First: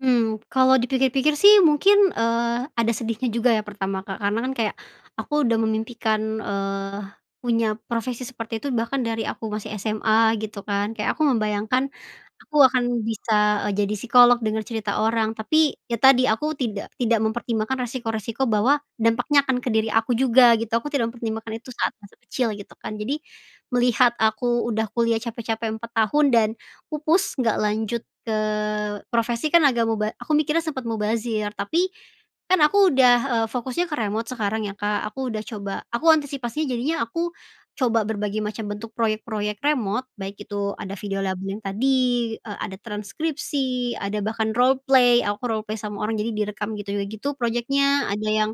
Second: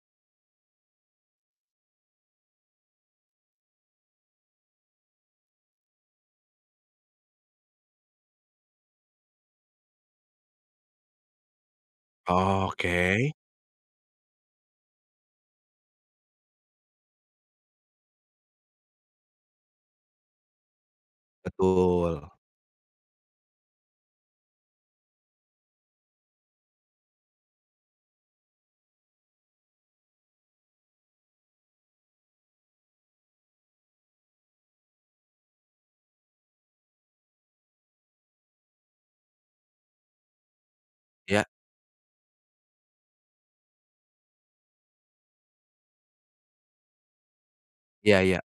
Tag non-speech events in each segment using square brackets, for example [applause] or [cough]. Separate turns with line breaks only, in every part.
Mmm, kalau dipikir-pikir sih mungkin, eee, ada sedihnya juga ya pertama Kak karena kan kayak, aku udah memimpikan, eee, punya profesi seperti itu bahkan dari aku masih SMA gitu kan, kayak aku membayangkan, aku akan
Oke.
bisa, eee, jadi psikolog denger cerita orang tapi, ya tadi aku tidak tidak mempertimbangkan resiko-resiko bahwa dampaknya akan ke diri aku juga gitu aku tidak mempertimbangkan itu saat masa
Betul.
kecil gitu kan, jadi, melihat aku udah kuliah capek-capek 4 tahun dan pupus, nggak lanjut ke profesi kan agak muba aku mikirnya sempet mubazir tapi, kan aku udah, eee, fokusnya ke remote sekarang ya Kak aku udah coba aku antisipasinya jadinya aku, coba berbagai macam bentuk proyek-proyek remote baik itu ada video lagu
Iya.
yang tadi, eee, ada transkripsi, ada bahkan roleplay, aku roleplay sama orang jadi direkam gitu gitu proyeknya
Iya
ada
iya.
yang,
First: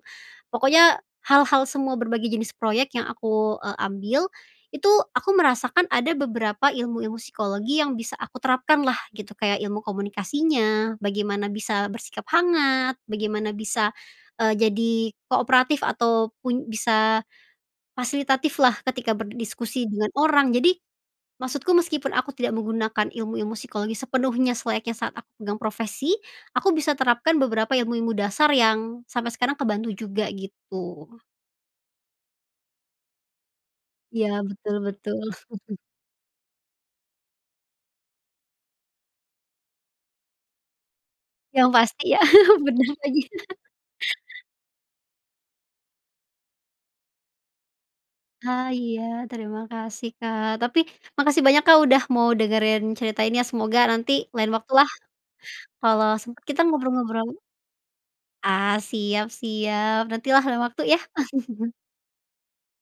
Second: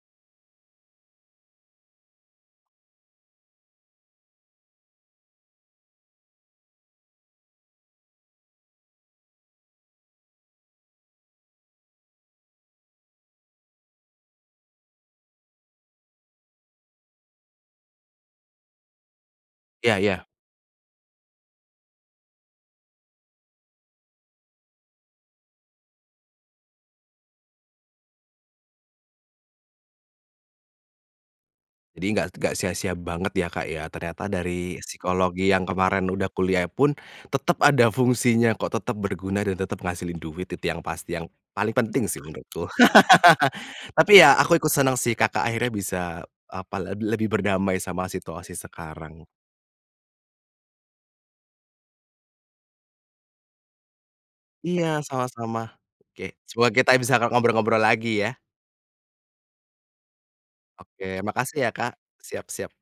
pokoknya hal-hal semua berbagai jenis proyek yang aku, eee, ambil, itu aku merasakan ada beberapa ilmu-ilmu psikologi yang bisa aku terapkan lah gitu, kayak ilmu komunikasinya, bagaimana bisa bersikap hangat, bagaimana bisa, eee, jadi kooperatif atau pun bisa, fasilitatif lah ketika berdiskusi
Iya
dengan
iya.
orang jadi, maksudku meskipun aku tidak menggunakan ilmu-ilmu psikologi sepenuhnya selayaknya saat aku pegang profesi, aku bisa terapkan beberapa ilmu-ilmu dasar yang sampai sekarang kebantu juga gitu.
Jadi nggak nggak sia-sia banget ya Kak ya, ternyata
Iya betul
dari
betul.
psikologi yang
[chuckles]
kemarin udah kuliah pun, tetap ada fungsinya kok, tetap berguna, dan tetap ngehasilin duit itu yang pasti, yang
Yang
paling
pasti
penting
ya.
sih
[chuckles]
menurutku.
Benar lagi.
[chuckles] Tapi
[chuckles]
ya aku ikut seneng sih Kakak akhirnya bisa, apa, leb lebih berdamai sama situasi
Ah, iya,
sekarang.
terima kasih Kak tapi, makasih banyak Kak udah mau dengerin cerita ini ya, semoga nanti lain waktu lah,
Iya sama-sama.
kalau
Oke
sempat kita
semoga kita bisa
ngobrol-ngobrol.
ng ngobrol-ngobrol lagi ya.
Ah, siap siap, nanti lah lain waktu ya.
Oke makasih ya
[chuckles]
Kak. Siap siap.